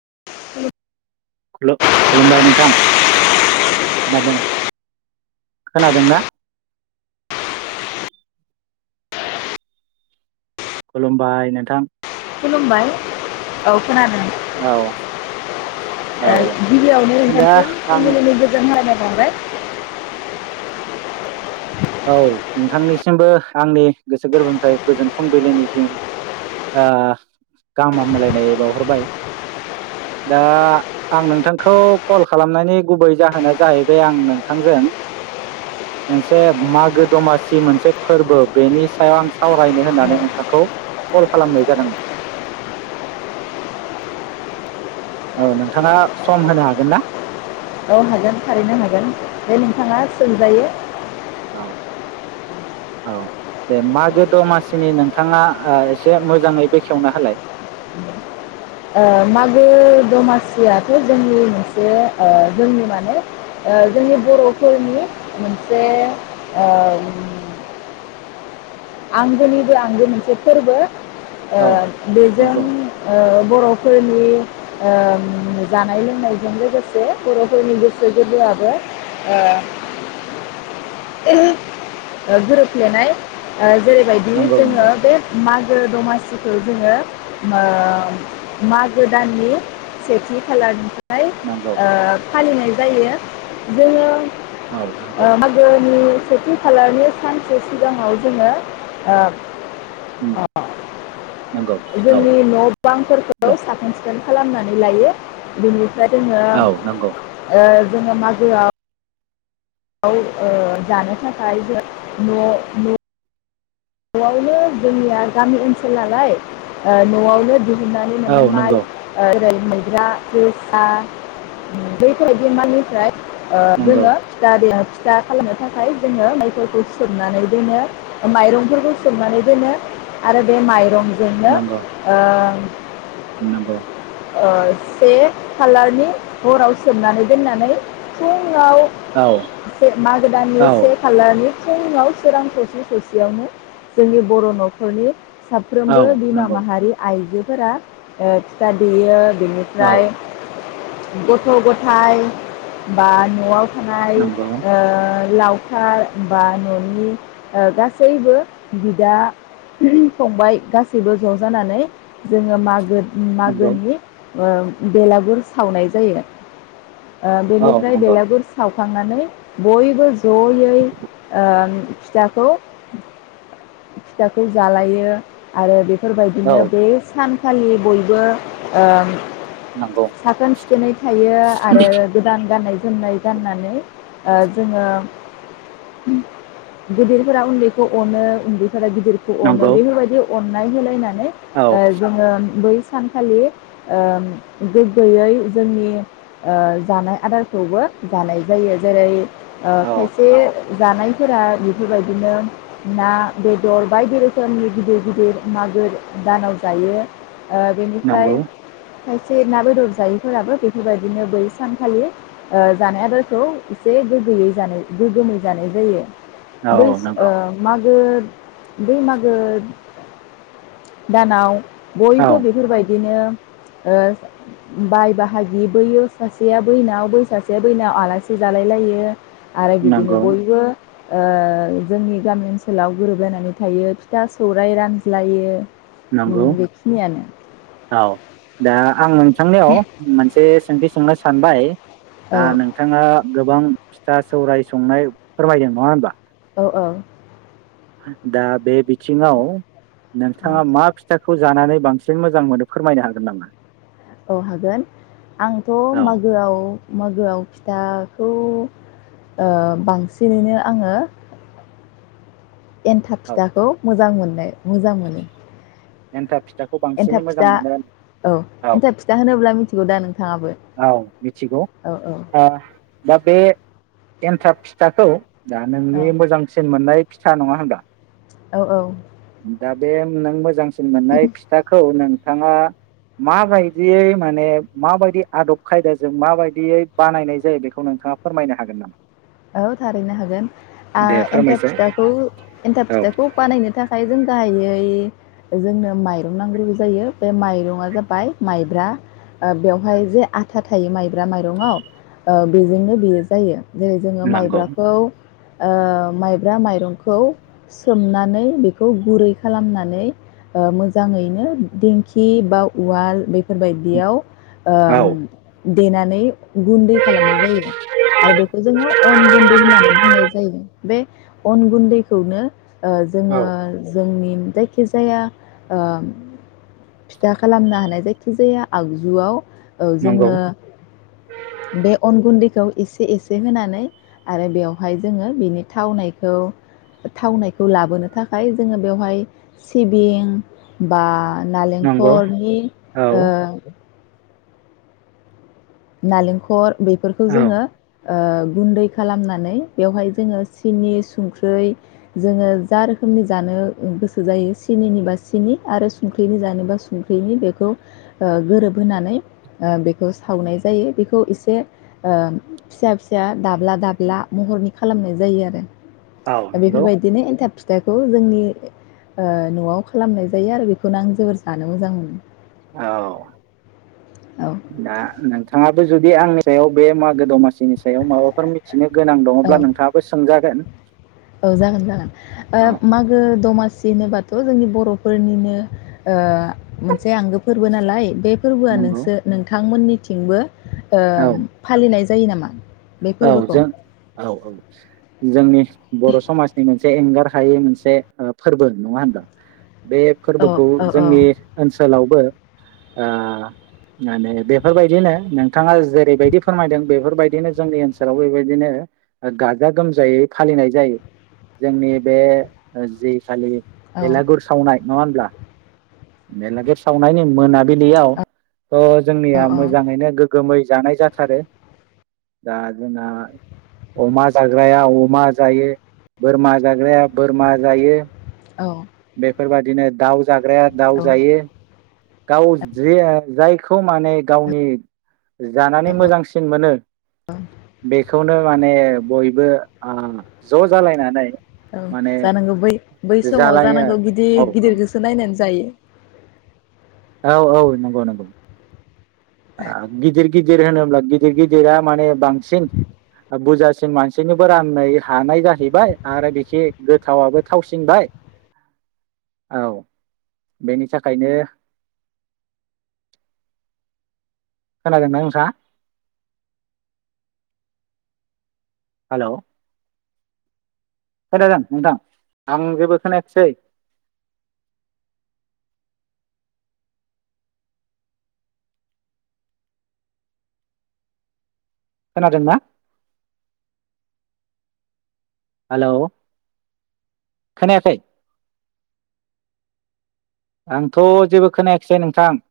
[unintelligible] खुलु खुलुमबाय नोंथां खोनादों खोनादोंना? खुलुमबाय नोंथां खुलुमबाय औ। खोनादों औ ओ औ गिबियावनो दा नोंथांसिम आं फुंबिलिनि गोजोन हामग्लायनाय [unintelligible] औ नोंथांनिसिमबो आंनि गोसो गोरबोनिफ्राय गोजोन फुंबिलिनिसिम गाहाम हामग्लायनाय बावहरबाय दा आं नोंथांखौ कल खालामनायनि गुबै जाहोना जाहैबाय आं नोंथांजों मोनसे मागो दमासि मोनसे फोरबो बेनि सायाव आं सावरायनो होननानै औ नोंथांखौ कल खालामनाय जादोंमोन। औ नोंथाङा सम होनो हागोन ना? औ हागोन थारैनो हागोन दे नोंथाङा सोंजायो। औ औ दे मागो दमासिनि नोंथाङा ओ एसे मोजाङै बेखेवना होलाय। ओ मागो दमासियाथ' जोंनि मोनसे जोंनि माने जोंनि बर'फोरनि मोनसे ओ आंगोनिबो आंगो मोनसे फोरबो। ओ औ बेजों नंगौ ओ बर'फोरनि नि ओ जानाय लोंनायजों लोगोसे बर'फोरनि गोसो गोरबोआबो गोरोबफ्लेनाय दा जेरैबायदि नंगौ जोङो नंगौ बे माग मागो दमासिखौ जोङो ओ मागो दाननि सेथि खालारनि ओमफ्राय नंगौ ओ फालिनाय जायो जोङो औ नंगौ ओ मागोनि सेथि खालारनि सान से सिगाङाव जोङो ओ उम नंगौ औ जोंनि न बांफोरखौ दे साखोन सिखोन खालामनानै लायो बिनि ओमफ्राय जोङो औ नंगौ ओ जोङो मागोआव औ जानो थाखाय [unintelligible] नआवनो जोंनिया गामि ओनसोलनालाय ओ नआवनो औ नंगौ [unintelligible] माब्रा जोसा बैफोरदि माइनिफ्राय ओ नंगौ जोङो [unintelligible] जा खालामनो थाखाय जोङो बैफोरखौ सोमनानै दोनो माइरंफोर खौ सोमनानै दोनो आरो बे माइरं जोंनो ओ नंगौ नंगौ ओ से खालारनि हराव सोमनानै दोननानै फुं ङाव औ माघो दाननि से खालारनि फुंयाव सोरां ससे ससेयावनो जोंनि बर नखरनि औ साफ्रोमबो औ बिमा नंगौ माहारि आइजो फोरा ओ फिथा देयो औ बेनिफ्राय गथ' गथाय बा न'आव। थानाय‌ नंगौ ओ लावखार बा न'नि ओ गासैबो बिदा फंबाय गासैबो ज जानानै जोङो मागो नंगौ मागोनि ओ बेलागुर सावनाय जायो। ओ औ बेनिफ्राय नंगौ बेलागुर साव खांनानै बयबो जयै ओ फिथाखौ फिथाखौ जालायो आरो बे बेफोरबायदिनो औ बे सान खालनि बयबो ओम नंगौ साखोन सिखोनै थायो आरो गोदान गाननाय जोमनाय गाननानै ओ जोङो गेदिरफोरा उन्दैखौ अनो। जा गदिरखौ अनो नंगौ बाफोरबायदि अननाय होलायनाय औ जोङो बै सानखालि ओ गोग्गोयै जोंनि ओ जानाय आदारखौबो जानाय जायो जेरै ओ औ खायसे जानायफोरा बेफोरबायदिनो ना बेदर बायदि रोखोमनि गिदिर गिदिर मागो दानाव जायो आ नंगौ बेनिफ्राइ खायसे ना बेदर जायैफोराबो बेफोरबायदिनो बै सानखालि जानाय आदारखौ एसे गोग्गोयै जानाय गोगोमै जानाय जायो। औ बेस नंगौ ओ मागो ब मागो दानाव औ बयबो बिफोरबाय बिदिनो बाय बाहागि बोयो सासेया बैनाव बै सासेया बैनाव आलासि जालायलायो आरो बिदिनो नंगौ बयबो ओ जोंनि गामि ओनसोलाव गोरोबलायनानै थायो फिथा सौराइ रानज्लायो उम नंगौ बेखिनियानो औ दा आं नों थांनायाव मोनसे सिथिं सोंनो सानबाय। औ दा नोंथाङा गोबां फिथा सौराय संनाय फोरमायदों नङा होमबा? औ ओ। दा बे बिथिङाव औ नोंथाङा मा फिथाख खौ जानानै बांसिन मोजां मोनो फोरमायनो हागोन नामा? औ हागोन आंथ' औ मागोआव मागोआव फिथा खौ ओ बांसिनैनो आङो एन्थाब औ फिथाखौ मोजां मोन ए मोजां मोनो। एनथाब एन्थाब फिथा औ एन्थाब फिथा होनोब्ला मिथिगौ दा नोंथाङाबो औ मिथिगौ औ ओ। दा बे एन्थाब फिथाखौ दा औ नोंनि मोजांसिन मोननाय फिथा नङा होनब्ला? औ औ। दा बे नों मोजां सिन मोननाय फिथाखौ नों थाङा माबायदियै माने माबायदि आदब खायदाजों माबायदियै बानायनाय जायो बेखौ नोंथाङा फोरमायनो हागोन नामा? औ थारैनो हागोन ओ दे एन्थाब फोरमायसाय फिथाखौ एन्थाब औ फिथाखौ बानायनो थाखाय जों गाहायै जोंनो माइरं नांग्रोगौ जायो बे माइरंआ जाबाय माइब्रा ओ बेयावहाय जे आथा थायो माइ ब्रा माइरंआव ओ बेजोंनो बेयो जायो जेरै जोङो नंगौ माइब्राखौ ओ माइब्रा माइरंखौ सोमनानै बेखौ गुरै खालामनानै ओ मोजाङैनो दिंखि बा उवाल बे फोरबायदियाव औ ओ देनानै गुन्दै खालामनाय जायो आरो बेखौ जोङो अन गुन्दै होननानै बुंनाय जायो बे अन गुन्दैखौनो ओ औ जोङो जोंनि जायखिजाया ओ फिथा खालामना हानाय जायखिजाया आगजुआव औ नंगौ जोङो बे अन गुन्दैखौ इसे इसे होनानै आरो बेवहाय जोङो बिनि थावनायखौ थावनायखौ लाबोनो थाखाय जोङो बेवहाय सिबिं बा नंगौ नालेंखरनि औ ओ नारेंखल बेफोरखौ औ जोङो ओ गुन्दै खालामनानै बेवहाय जोङो सिनि संख्रै जोङो जा रोखोमनि जानो गोसो जायो सिनिनिबा सिनि आरो संख्रिनि जानोबा संख्रिनि बेखौ ओ गोरोबहोनानै ओ बेखौ सावनाय जा जायो बेखौ एसे फिसा फिसा दाब्ला दाब्ला महरनि खालामनाय जायो आरो। औ नंगौ बेफोरबायदिनो एन्थाब फि फिथाखौ जोंनि ओ न'आव खालामनाय जायो आरो बेखौनो आं जोबोर जानो मोजां मोनो। औ। औ दा नोंथाङा जुदि आंनि सायाव बे मागो दमासि सिनि सायाव माबाफोर मिथिनो गोनां औ दङब्ला नोंथाङाबो सोंजागोन। औ जागोन जागोन ओ औ मागो दमा सि होनोबाथ' जोंनि बर'फोरनिनो ओ मोनसे आंगो फोरबो नालाय बे फोरबोआ नंगौ नोंसोर नोंथांमोननि थिंबो औ फालिनाय जायो नामा बे औ फोरबोखौ जों औ औ जोंनि बर' समाजनि मोनसे से एंगार हायै मोनसे फोरबो नङा होनबा बे औ फोरबोखौ औ औ जोंनि ओनसोलावबो माने बेफोरबायदिनो नोंथाङा जेरैबायदि फोरमायदों बेफोरबायदिनो जोंनि ओनसोलाव बेबायदिनो गाजा गोमजायै फालिनाय जायो जोंनि बे जि खालि औ भेलागुर सावनाय नङा हब्ला बेलागुब सावनायनि मोनाबिलियाव थ' जोंनिया मोजाङैनो गोग्गोमै जानाय जाथारो दा जोंना अमा जाग्राया अमा जायो बोरमा जाग्राया बोरमा जायो औ बेफोरबायदिनो दाउ जाग्राया दाउ औ जायो गाव जाय खौ माने गावनि जानानै मोजांसिन मोनो बेखौनो माने बयबो ज' जालायनानै औ माने जानांगौ बै बै समाव जालायो जानांगौ गिदिर औ गिदिर गोसो नायनानै जायो औ औ नंगौ नंगौ गिदिर गिदिर होनोब्ला गिदिर गिदिरा माने बांसिन बुरजासिन मानसिनिबो राननो हानाय जाहैबाय आरो बिखि गोथावाबो थावसिनबाय औ बेनि थाखायनो खोनादों ना नोंथांआ हेल' खोनादों नोंथां आं जेबो खोनायाखिसै खोनादोंना? हेलौ खोनायाखै आंथ' जेबो खोनायाखिसै नोंथां